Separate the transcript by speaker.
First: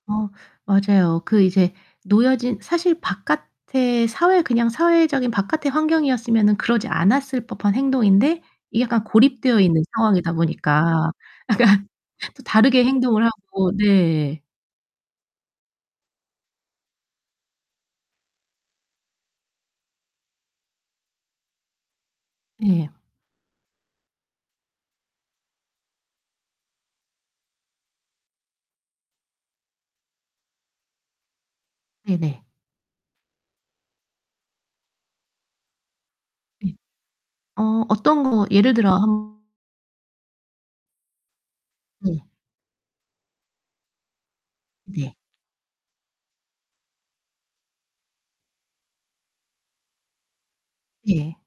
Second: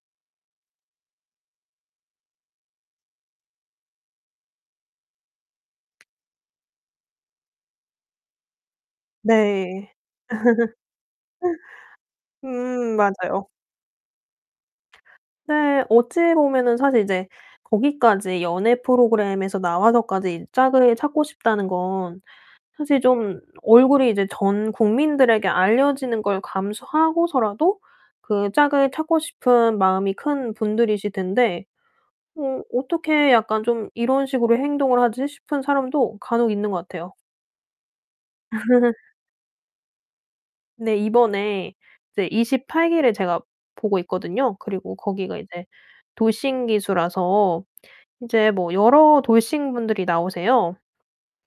Speaker 1: 어 맞아요. 그 이제 놓여진 사실 바깥에 사회 그냥 사회적인 바깥의 환경이었으면은 그러지 않았을 법한 행동인데 이게 약간 고립되어 있는
Speaker 2: 네.
Speaker 1: 상황이다 보니까 약간 다르게
Speaker 2: 음,
Speaker 1: 행동을
Speaker 2: 맞아요.
Speaker 1: 하고 네.
Speaker 2: 네. 어찌보면은 사실 이제 거기까지 연예 프로그램에서 나와서까지 이 짝을 찾고 싶다는 건
Speaker 1: 예.
Speaker 2: 사실 좀 얼굴이 이제 전 국민들에게 알려지는 걸 감수하고서라도 그 짝을 찾고 싶은 마음이 큰 분들이실텐데
Speaker 1: 네네.
Speaker 2: '어 어떻게 약간 좀 이런 식으로 행동을 하지.' 싶은 사람도 간혹 있는
Speaker 1: 네.
Speaker 2: 것 같아요.
Speaker 1: 어, 어떤 거 예를 들어 한
Speaker 2: 네, 이번에
Speaker 1: 네.
Speaker 2: 이제 28 기를 제가 보고 있거든요. 그리고
Speaker 1: 네.
Speaker 2: 거기가 이제 돌싱 기수라서 이제 뭐 여러 돌싱 분들이 나오세요.
Speaker 1: 예.